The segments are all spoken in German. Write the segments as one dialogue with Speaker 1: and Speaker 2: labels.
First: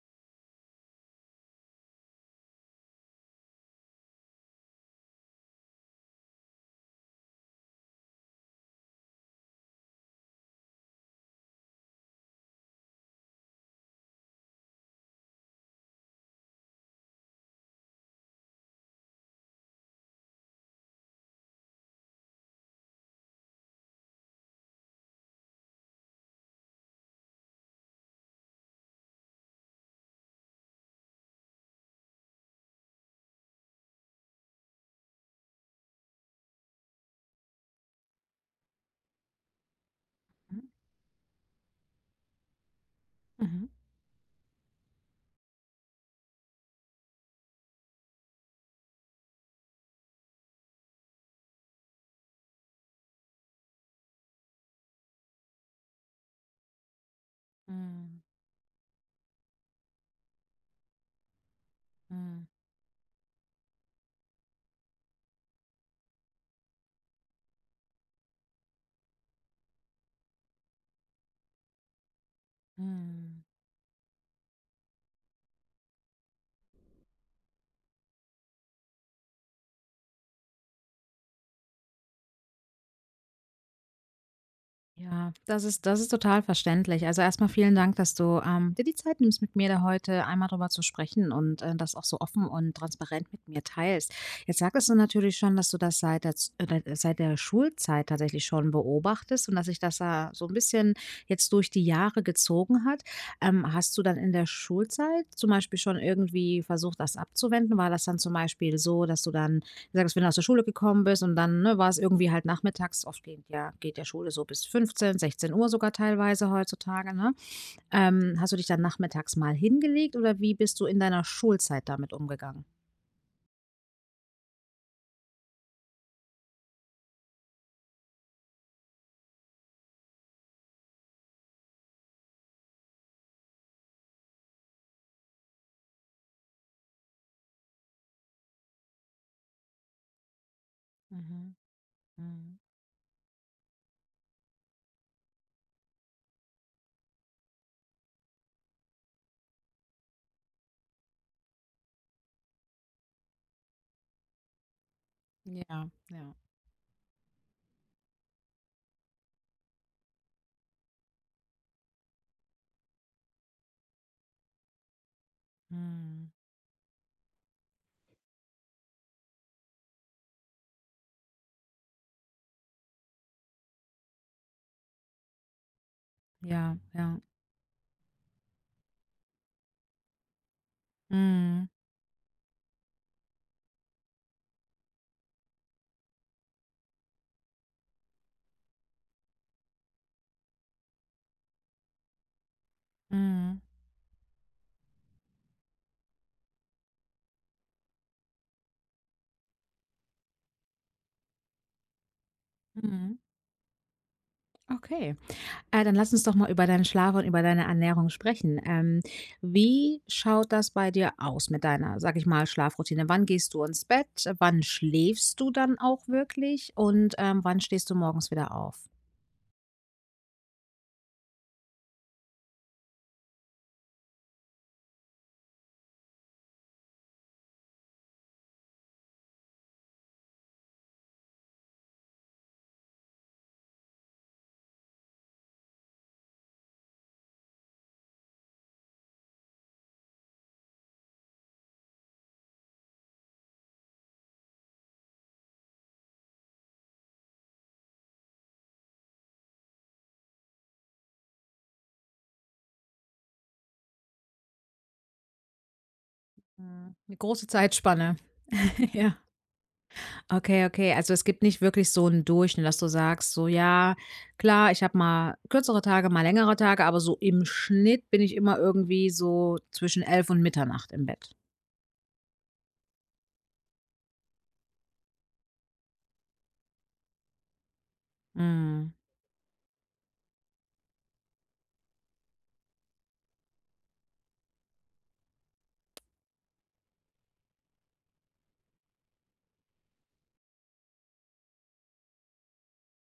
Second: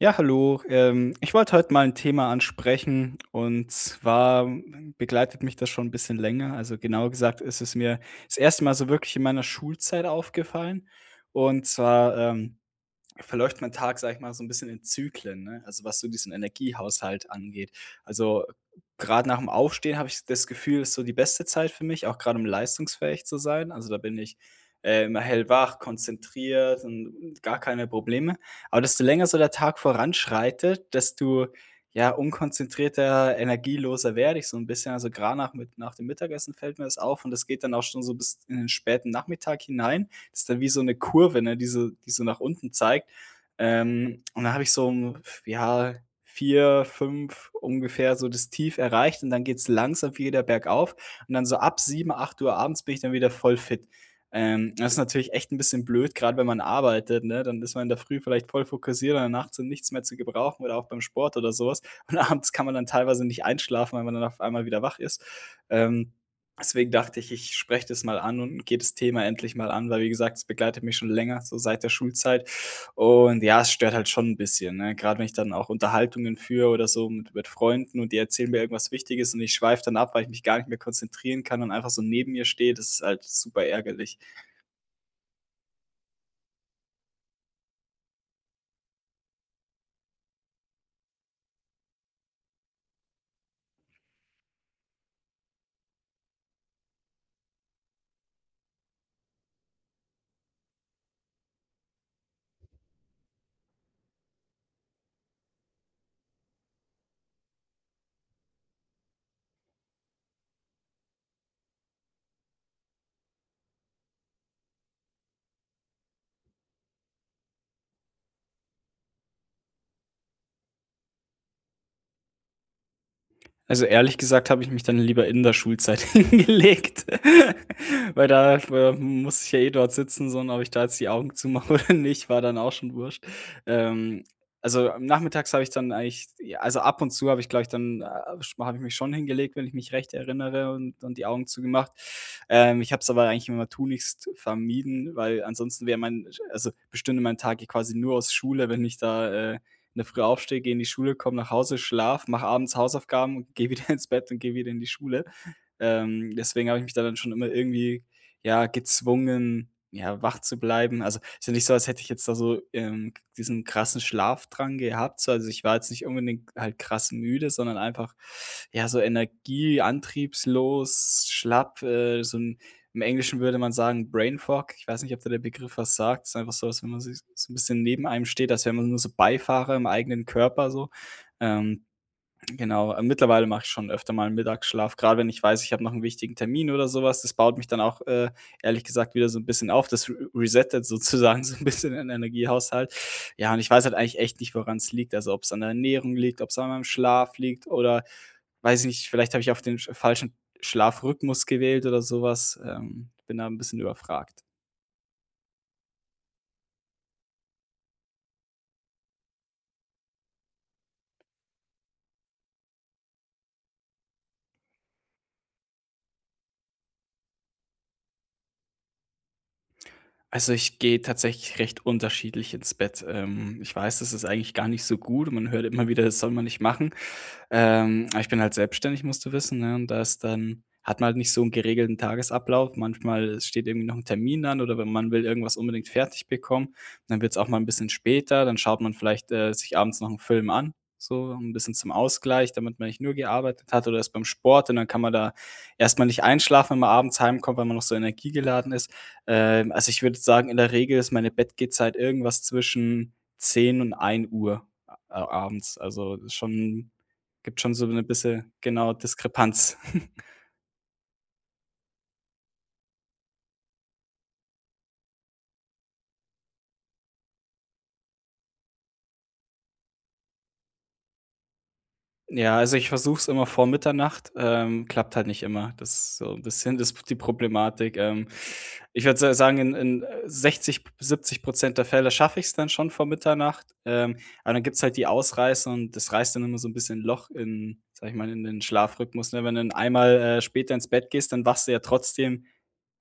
Speaker 1: Ja, hallo. Ich wollte heute mal ein Thema ansprechen und zwar begleitet mich das schon ein bisschen länger. Also, genauer gesagt ist es mir das erste Mal so wirklich in meiner Schulzeit aufgefallen und zwar, verläuft mein Tag, sage ich mal, so ein bisschen in Zyklen, ne? Also, was so diesen Energiehaushalt angeht. Also, gerade nach dem Aufstehen habe ich das Gefühl, ist so die beste Zeit für mich, auch gerade um leistungsfähig zu sein. Also, da bin ich, immer hellwach, konzentriert und gar keine Probleme. Aber desto länger so der Tag voranschreitet, desto, ja, unkonzentrierter, energieloser werde ich so ein bisschen. Also, gerade nach dem Mittagessen fällt mir das auf und das geht dann auch schon so bis in den späten Nachmittag hinein. Das ist dann
Speaker 2: Mhm.
Speaker 1: wie so eine Kurve, ne, die so nach unten zeigt.
Speaker 2: Mhm.
Speaker 1: Und dann habe ich so um, ja, 4 5 ungefähr so das Tief erreicht und dann geht's langsam wieder bergauf und dann so ab sieben acht Uhr abends bin ich dann wieder voll fit. Das ist natürlich echt ein bisschen blöd, gerade wenn man arbeitet, ne? Dann ist man in der Früh
Speaker 2: Mhm.
Speaker 1: vielleicht voll fokussiert und nachts sind nichts mehr zu gebrauchen oder auch beim Sport oder sowas. Und
Speaker 2: Mhm.
Speaker 1: abends kann man dann teilweise nicht einschlafen, weil man dann auf einmal wieder wach ist. Ähm, deswegen dachte ich, ich spreche das mal an und gehe das Thema endlich mal an, weil wie gesagt, es begleitet mich schon länger, so seit der Schulzeit. Und
Speaker 2: Mhm.
Speaker 1: ja, es stört halt schon ein bisschen, ne? Grad wenn ich dann auch Unterhaltungen führe oder so mit Freunden und die erzählen mir irgendwas Wichtiges und ich schweife dann ab, weil ich mich gar nicht mehr konzentrieren kann und einfach so neben mir stehe. Das ist halt super ärgerlich.
Speaker 2: Ja, das ist total verständlich. Also, erstmal vielen Dank, dass du, dir die Zeit nimmst, mit mir da heute einmal drüber zu sprechen und, das auch so offen und transparent mit mir teilst. Jetzt sagtest du natürlich schon, dass du das seit der Schulzeit tatsächlich schon beobachtest und dass sich das da so ein bisschen jetzt durch die Jahre gezogen hat. Hast du dann in der Schulzeit zum Beispiel schon irgendwie versucht, das abzuwenden? War das dann zum Beispiel so, dass du dann sagtest, wenn du aus der Schule gekommen bist und dann ne, war es irgendwie halt nachmittags, oft geht ja Schule so bis 15, 16 Uhr sogar teilweise heutzutage, ne? Hast du dich dann nachmittags mal hingelegt oder wie bist du in deiner Schulzeit damit umgegangen?
Speaker 1: Also, ehrlich gesagt habe ich mich dann lieber in der Schulzeit hingelegt, weil da musste ich ja eh dort sitzen, so und ob ich da jetzt die Augen zumache oder nicht, war dann auch schon wurscht. Ähm, also, am nachmittags habe ich dann eigentlich ja, also ab und zu habe ich, glaube ich, dann, sch habe ich mich schon hingelegt, wenn ich mich recht erinnere und die Augen
Speaker 2: Mhm,
Speaker 1: zugemacht.
Speaker 2: mhm.
Speaker 1: Ich habe es aber eigentlich immer tunlichst vermieden, weil ansonsten wäre mein also, bestünde mein Tag ja quasi nur aus Schule, wenn ich da in der Früh aufstehe, gehe in die Schule, komme nach Hause, schlafe, mache abends Hausaufgaben und gehe wieder ins Bett und gehe wieder in die Schule.
Speaker 2: Ja,
Speaker 1: Ähm,
Speaker 2: ja.
Speaker 1: deswegen habe ich mich da dann schon immer irgendwie, ja, gezwungen, ja, wach zu bleiben. Also, ist ja nicht so, als hätte ich jetzt da so, diesen krassen Schlafdrang gehabt. So, also ich war jetzt nicht
Speaker 2: Mhm.
Speaker 1: unbedingt halt krass müde, sondern einfach, ja, so Energieantriebslos schlapp, so im Englischen würde man sagen Brain Fog. Ich weiß nicht, ob da der Begriff was sagt. Es ist einfach so,
Speaker 2: Ja,
Speaker 1: als wenn man sich
Speaker 2: ja.
Speaker 1: so ein bisschen neben einem steht, als wäre man nur so Beifahrer im eigenen Körper so.
Speaker 2: Mhm,
Speaker 1: Ähm, Genau, mittlerweile mache ich schon öfter mal 'n Mittagsschlaf, grade wenn ich weiß, ich habe noch 'n wichtigen Termin oder so was. Das baut mich dann auch, ehrlich gesagt wieder so 'n bisschen auf. Das re resettet sozusagen so 'n bisschen den Energiehaushalt. Ja, und
Speaker 2: mhm,
Speaker 1: ich weiß halt eigentlich echt nicht, woran's liegt. Also, ob's an der Ernährung liegt, ob's an meinem Schlaf liegt oder weiß ich nicht, vielleicht habe ich auch den sch falschen Schlafrhythmus gewählt oder so was. Ähm,
Speaker 2: mhm.
Speaker 1: bin da 'n bisschen überfragt.
Speaker 2: Okay. Dann lass uns doch mal über deinen Schlaf und über deine Ernährung sprechen. Wie schaut das bei dir aus mit deiner, sag ich mal, Schlafroutine? Wann gehst du ins Bett? Wann schläfst du dann auch wirklich? Und wann stehst du morgens wieder auf?
Speaker 1: Also, ich gehe tatsächlich recht unterschiedlich ins Bett. Ich weiß, das ist eigentlich gar nicht so gut und man hört immer wieder, das soll man nicht machen. Aber ich bin halt selbstständig, musst du wissen, ne? Und da ist dann hat man halt nicht so 'n geregelten Tagesablauf. Manchmal steht irgendwie noch 'n Termin an oder wenn man will irgendwas unbedingt fertig bekommen, dann wird's auch mal 'n bisschen später. Dann schaut man vielleicht, sich abends noch 'n Film an, so 'n bisschen zum Ausgleich, damit man nicht nur gearbeitet hat oder ist beim Sport und dann kann man da erst mal nicht einschlafen, wenn man abends heimkommt, weil man noch so energiegeladen ist. Also, ich würde sagen, in der Regel ist meine Bettgehzeit irgendwas zwischen 10 und 1:00 a abends. Also, schon.
Speaker 2: Mhm. Eine große
Speaker 1: Gibt schon so 'ne
Speaker 2: Zeitspanne.
Speaker 1: bisschen, genau,
Speaker 2: Ja.
Speaker 1: Diskrepanz.
Speaker 2: Okay, okay. Also es gibt nicht wirklich so einen Durchschnitt, dass du sagst, so ja, klar, ich habe mal kürzere Tage, mal längere Tage, aber so im Schnitt bin ich immer irgendwie so zwischen 11 und Mitternacht im Bett.
Speaker 1: Ja, also, ich versuche es immer vor Mitternacht, klappt halt nicht immer. Das ist so 'n bisschen das die Problematik. Ähm,
Speaker 2: Mm,
Speaker 1: ich würde sa sagen, in in 60 p 70 der Fälle schaffe ich's dann schon vor Mitternacht, aber dann gibt's halt die Ausreißer und das reißt dann immer so 'n bisschen Loch in, sage ich mal, in den Schlafrhythmus, ne? Wenn du dann einmal, später ins Bett gehst, dann wachst du ja trotzdem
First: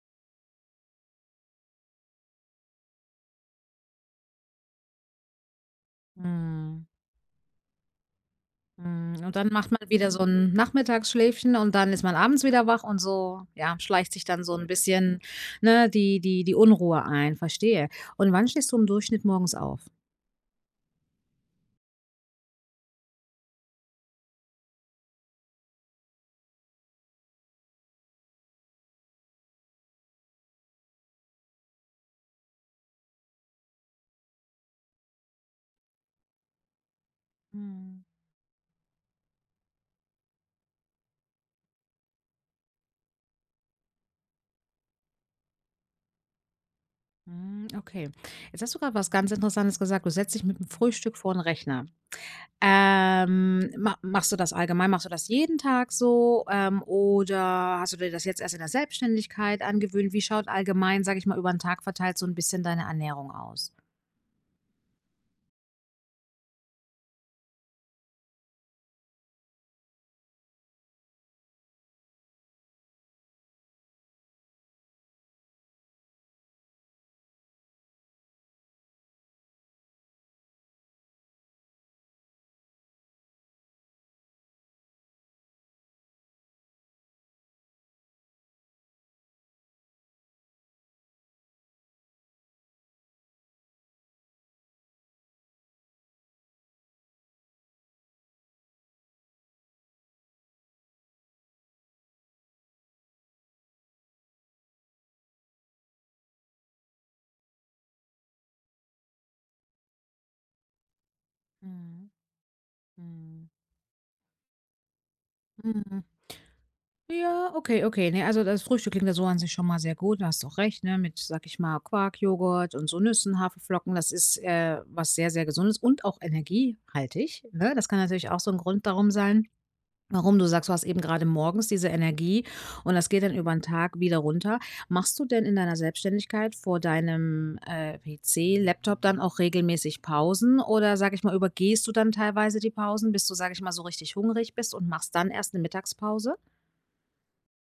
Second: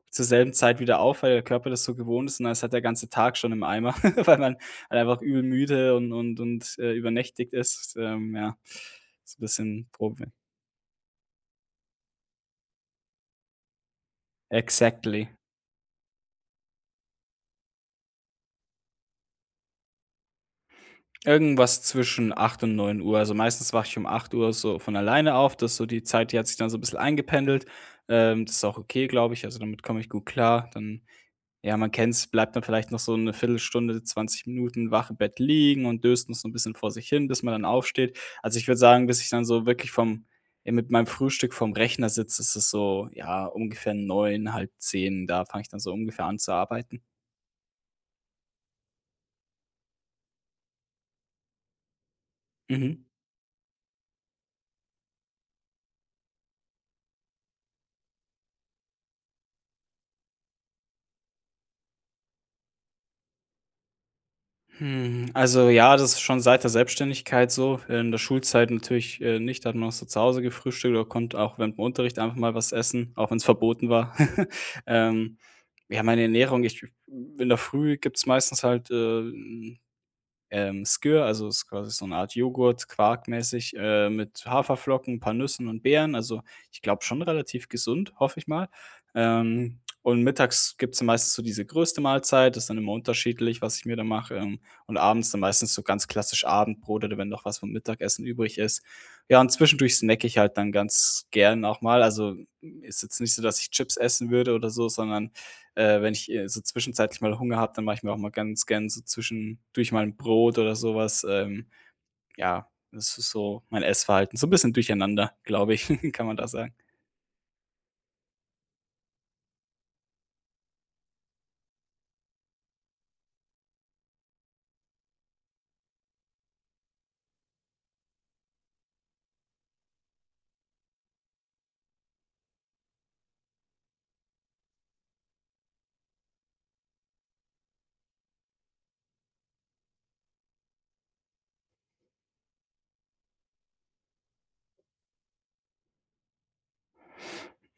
Speaker 1: zur selben Zeit wieder auf, weil der Körper das so gewohnt ist und dann ist halt der ganze Tag schon im Eimer, weil man halt einfach übel müde und und und,
Speaker 2: mm.
Speaker 1: äh, übernächtigt ist. Ja,
Speaker 2: Hm, und
Speaker 1: ist ein
Speaker 2: dann macht man
Speaker 1: bisschen
Speaker 2: wieder so
Speaker 1: Problem.
Speaker 2: ein Nachmittagsschläfchen und dann ist man abends wieder wach und so, ja, schleicht sich dann so ein bisschen,
Speaker 1: Exactly.
Speaker 2: ne, die Unruhe ein, verstehe. Und wann stehst du im Durchschnitt morgens auf?
Speaker 1: Irgendwas zwischen acht und neun Uhr. Also, meistens wache ich um acht Uhr so von alleine auf. Das ist so die Zeit, die hat sich dann so ein bisschen eingependelt. Das ist auch okay, glaube ich. Also, damit komme ich gut klar. Dann ja, man kennt's, bleibt dann vielleicht noch so eine Viertelstunde, 20 Minuten wach im Bett liegen und döst noch so ein bisschen vor sich hin, bis man dann
Speaker 2: Mhm.
Speaker 1: aufsteht. Also, ich würde sagen, bis ich dann so wirklich vom mit meinem Frühstück vom Rechner sitze, ist es so, ja, ungefähr neun halb zehn. Da fange ich dann so ungefähr an zu arbeiten.
Speaker 2: Hm, okay. Jetzt hast du gerade was ganz Interessantes gesagt. Du setzt dich mit dem Frühstück vor den Rechner.
Speaker 1: Mhm.
Speaker 2: Ma Machst du das allgemein? Machst du das jeden Tag so, oder hast du dir das jetzt erst in der Selbstständigkeit angewöhnt? Wie schaut allgemein, sage ich mal, über den Tag verteilt so ein bisschen deine Ernährung aus?
Speaker 1: Hm, also ja, das ist schon seit der Selbstständigkeit so. In der Schulzeit natürlich, nicht, da hat man auch so zu Hause gefrühstückt oder konnte auch während dem Unterricht einfach mal was essen, auch wenn es verboten war. Ähm, ja, meine Ernährung, ich in der Früh gibt's meistens halt, Skyr, also ist quasi so eine Art Joghurt, quarkmäßig, mit Haferflocken, ein paar Nüssen und Beeren. Also, ich glaube schon relativ gesund, hoffe ich mal. Und mittags gibt's dann meistens so diese größte Mahlzeit, das ist dann immer unterschiedlich, was ich mir da mache, und abends dann meistens so ganz klassisch Abendbrot oder wenn noch was vom Mittagessen übrig ist. Ja, und zwischendurch snacke ich halt dann ganz gern auch mal. Also, ist jetzt nicht so, dass ich Chips essen würde oder so, sondern wenn ich, so zwischenzeitlich mal Hunger habe, dann mache ich mir auch mal ganz gern so zwischendurch mal ein Brot oder sowas. Ähm,
Speaker 2: Mhm,
Speaker 1: ja, das ist
Speaker 2: mhm.
Speaker 1: so mein Essverhalten. So ein bisschen durcheinander, glaube ich,
Speaker 2: Mhm.
Speaker 1: kann man da sagen.
Speaker 2: Ja, okay, okay. Ne, also das Frühstück klingt ja so an sich schon mal sehr gut. Da hast du auch recht, ne? Mit, sag ich mal, Quark, Joghurt und so Nüssen, Haferflocken. Das ist was sehr, sehr Gesundes und auch energiehaltig. Ne? Das kann natürlich auch so ein Grund darum sein, warum du sagst, du hast eben gerade morgens diese Energie und das geht dann über den Tag wieder runter. Machst du denn in deiner Selbstständigkeit vor deinem PC, Laptop dann auch regelmäßig Pausen oder, sag ich mal, übergehst du dann teilweise die Pausen, bis du, sag ich mal, so richtig hungrig bist und machst dann erst eine Mittagspause?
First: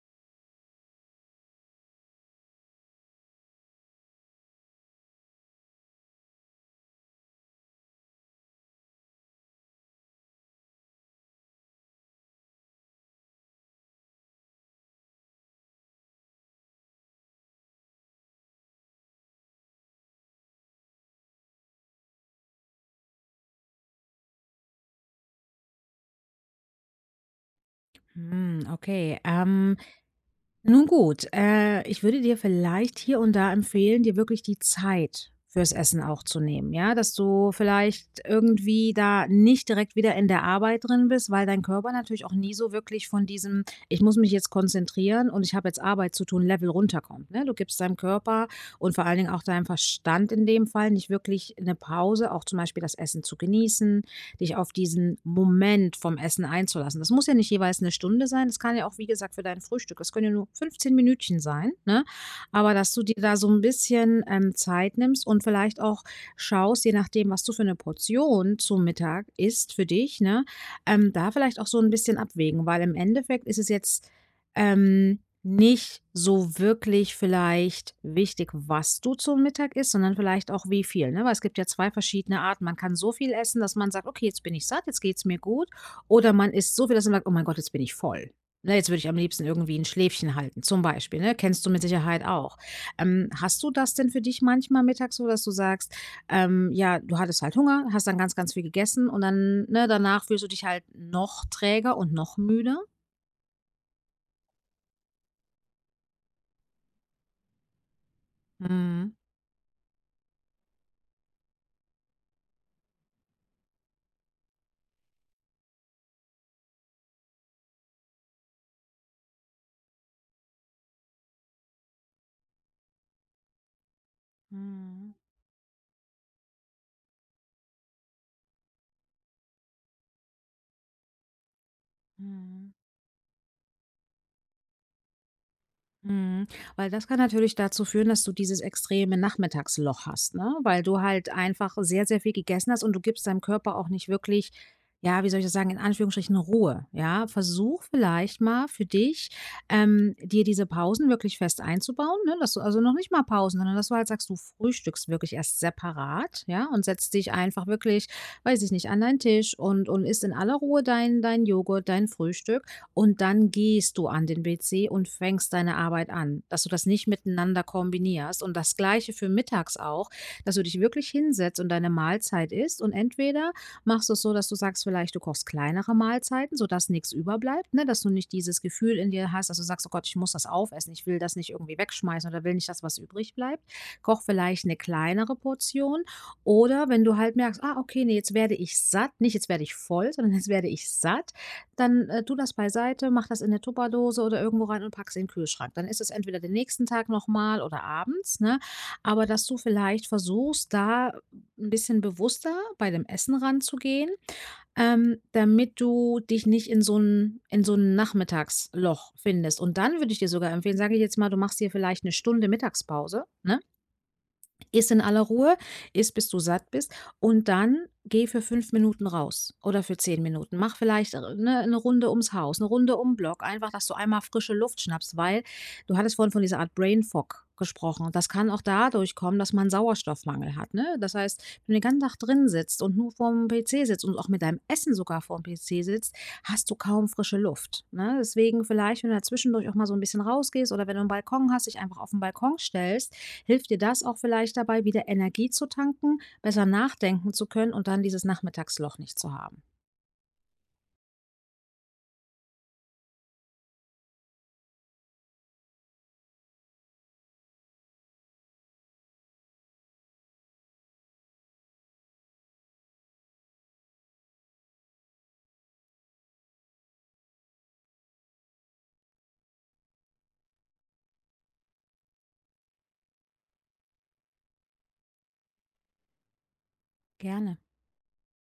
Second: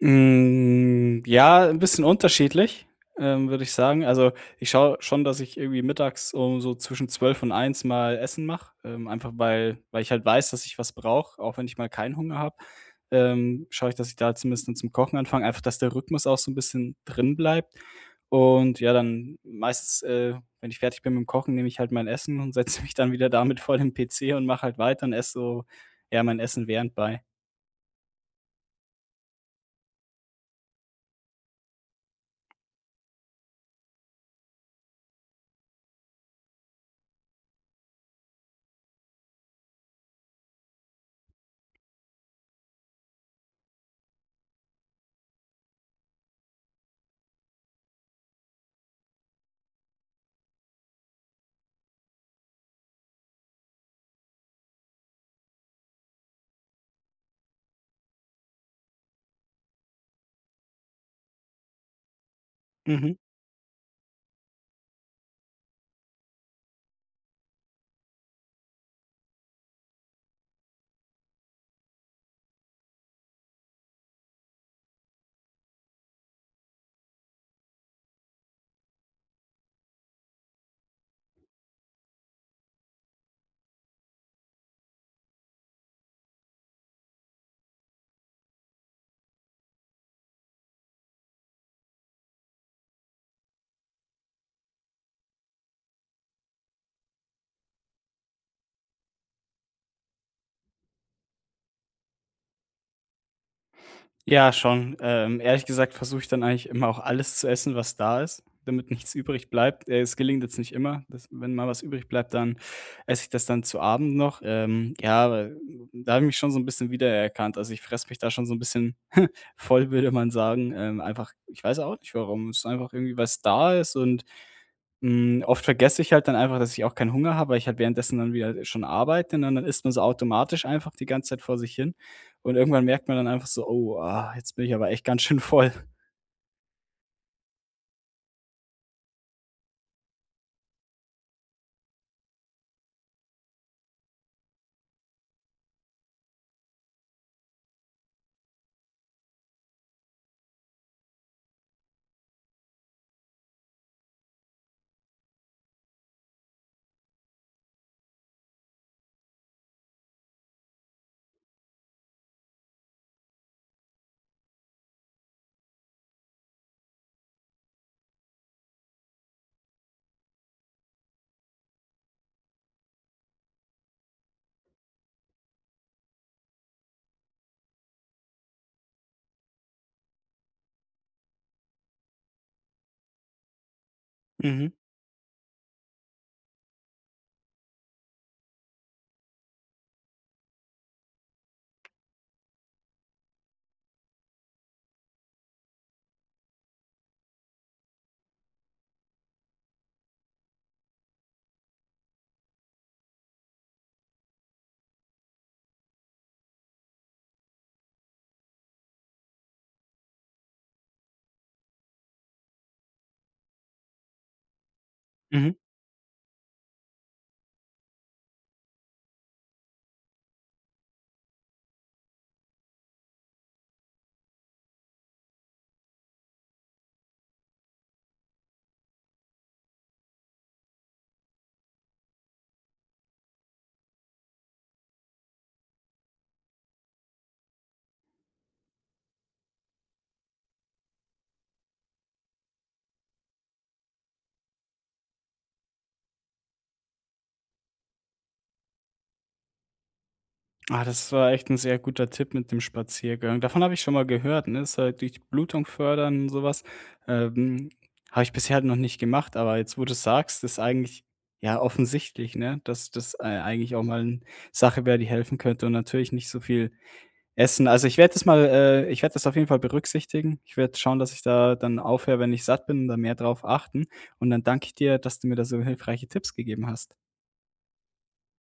Speaker 1: Hm, ja, ein bisschen unterschiedlich, würde ich sagen. Also, ich schaue schon, dass ich irgendwie mittags um so zwischen 12 und eins mal Essen mache, einfach weil ich halt weiß, dass ich was brauche, auch wenn ich mal keinen Hunger habe, schaue ich, dass ich da zumindest dann zum Kochen anfange, einfach, dass der Rhythmus auch so ein bisschen drin bleibt. Und ja, dann meistens, wenn ich fertig bin mit dem Kochen, nehme ich halt mein Essen und setze mich dann wieder damit vor den PC und mache halt weiter und esse so, ja, mein Essen währendbei.
Speaker 2: Hm, okay. Nun gut, ich würde dir vielleicht hier und da empfehlen, dir wirklich die Zeit fürs Essen auch zu nehmen, ja, dass du vielleicht irgendwie da nicht direkt wieder in der Arbeit drin bist, weil dein Körper natürlich auch nie so wirklich von diesem, ich muss mich jetzt konzentrieren und ich habe jetzt Arbeit zu tun, Level runterkommt. Ne? Du gibst deinem Körper und vor allen Dingen auch deinem Verstand in dem Fall nicht wirklich eine Pause, auch zum Beispiel das Essen zu genießen, dich auf diesen Moment vom Essen einzulassen. Das muss ja nicht jeweils eine Stunde sein. Das kann ja auch, wie gesagt, für dein Frühstück. Das können ja nur 15 Minütchen sein. Ne? Aber dass du
Speaker 1: Mhm.
Speaker 2: dir da so ein bisschen Zeit nimmst und vielleicht auch schaust, je nachdem, was du für eine Portion zum Mittag isst für dich, ne? Da vielleicht auch so ein bisschen abwägen. Weil im Endeffekt ist es jetzt ähm, nicht so wirklich vielleicht wichtig, was du zum Mittag isst, sondern vielleicht auch wie viel, ne? Weil es gibt ja 2 verschiedene Arten. Man kann so viel essen, dass man sagt: „Okay, jetzt bin ich satt, jetzt geht's mir gut.“ Oder man isst so viel, dass man sagt: „Oh mein Gott, jetzt bin ich voll. Ne, jetzt würde ich am liebsten irgendwie ein Schläfchen halten“, zum Beispiel, ne? Kennst du mit Sicherheit auch. Hast du das denn für dich manchmal mittags so, dass du sagst, ja, du hattest halt Hunger, hast dann ganz, ganz viel gegessen und dann, ne, danach fühlst du dich halt noch träger und noch müder?
Speaker 1: Ja, schon. Ehrlich gesagt versuche ich dann eigentlich immer auch alles zu essen, was da ist, damit
Speaker 2: Mhm.
Speaker 1: nichts übrig bleibt. Es gelingt jetzt nicht immer. Das, wenn mal was übrig bleibt, dann esse ich das dann zu Abend noch. Ja, aber da habe ich mich schon so ein bisschen wiedererkannt. Also ich fresse mich da schon so ein bisschen voll, würde man sagen. Einfach, ich weiß auch nicht warum. Es ist einfach irgendwie, was da ist und
Speaker 2: Mhm,
Speaker 1: hm, oft vergesse ich halt dann einfach, dass ich auch keinen Hunger habe, weil ich halt währenddessen dann wieder schon arbeite, ne, und dann isst man so automatisch einfach die ganze Zeit vor sich hin. Und
Speaker 2: mhm,
Speaker 1: irgendwann merkt man dann einfach so: „Oh, ah, jetzt bin ich aber echt ganz schön voll."
Speaker 2: mhm. Weil das kann natürlich dazu führen, dass du dieses extreme Nachmittagsloch hast, ne? Weil du halt einfach sehr, sehr viel gegessen hast und du gibst deinem Körper auch nicht wirklich, ja, wie soll ich das sagen, in Anführungsstrichen Ruhe. Ja, versuch vielleicht mal für dich, dir diese Pausen wirklich fest einzubauen, ne? Dass du also noch nicht mal Pausen, sondern dass du halt sagst, du frühstückst wirklich erst separat, ja, und setzt dich einfach wirklich, weiß ich nicht, an deinen Tisch und isst in aller Ruhe dein Joghurt, dein Frühstück. Und dann gehst du an den WC und fängst deine Arbeit an, dass du das nicht miteinander kombinierst. Und das Gleiche für mittags auch, dass du dich wirklich hinsetzt und deine Mahlzeit isst. Und entweder machst du es so, dass du sagst, vielleicht du kochst kleinere Mahlzeiten, sodass nichts überbleibt, ne? Dass du nicht dieses Gefühl in dir hast, dass du sagst, oh Gott, ich muss das aufessen, ich will das nicht irgendwie wegschmeißen oder will nicht, dass was übrig bleibt. Koch vielleicht
Speaker 1: Mhm,
Speaker 2: eine kleinere Portion. Oder wenn du halt merkst, ah, okay, nee, jetzt werde ich satt, nicht jetzt werde ich voll, sondern jetzt werde ich satt, dann, tu das beiseite, mach das in 'ne Tupperdose oder irgendwo rein und pack's in den Kühlschrank. Dann ist es entweder den nächsten Tag nochmal oder abends, ne? Aber dass du vielleicht versuchst, da ein bisschen bewusster bei dem Essen ranzugehen, damit du dich nicht in so ein Nachmittagsloch findest. Und dann würde ich dir sogar empfehlen, sage ich jetzt mal, du machst dir vielleicht eine Stunde Mittagspause, ne? Iss in aller
Speaker 1: mhm.
Speaker 2: Ruhe, iss, bis du satt bist und dann geh für 5 Minuten raus oder für 10 Minuten. Mach vielleicht, eine ne, 'ne Runde ums Haus, eine Runde um 'n Block, einfach, dass du einmal frische Luft schnappst, weil du hattest vorhin von dieser Art Brain Fog gesprochen. Das kann auch dadurch kommen, dass man Sauerstoffmangel hat, ne? Das heißt, wenn du den ganzen Tag drin sitzt und nur vorm PC sitzt und auch mit deinem Essen sogar vorm PC sitzt, hast du kaum frische Luft, ne? Deswegen vielleicht, wenn du da zwischendurch auch mal so ein bisschen rausgehst oder wenn du einen Balkon hast, dich einfach auf 'n Balkon stellst. Hilft dir das auch vielleicht dabei, wieder Energie zu tanken, besser nachdenken zu können und dann dieses Nachmittagsloch nicht zu haben?
Speaker 1: Ah, das war echt ein sehr guter Tipp mit dem Spaziergang. Davon habe ich schon mal gehört, ne? Das ist halt durch die Blutung fördern und sowas. Ähm, habe ich bisher halt noch nicht gemacht, aber jetzt, wo du's sagst, ist eigentlich, ja, offensichtlich, ne, dass das, eigentlich auch mal eine Sache wäre, die helfen könnte und natürlich nicht so viel Essen. Also, ich werde das mal ich werde das auf jeden Fall berücksichtigen. Ich werde schauen, dass ich da dann aufhöre, wenn ich satt bin und da mehr drauf achten. Und dann danke ich dir, dass du mir da so hilfreiche Tipps gegeben hast.
Speaker 2: Gerne.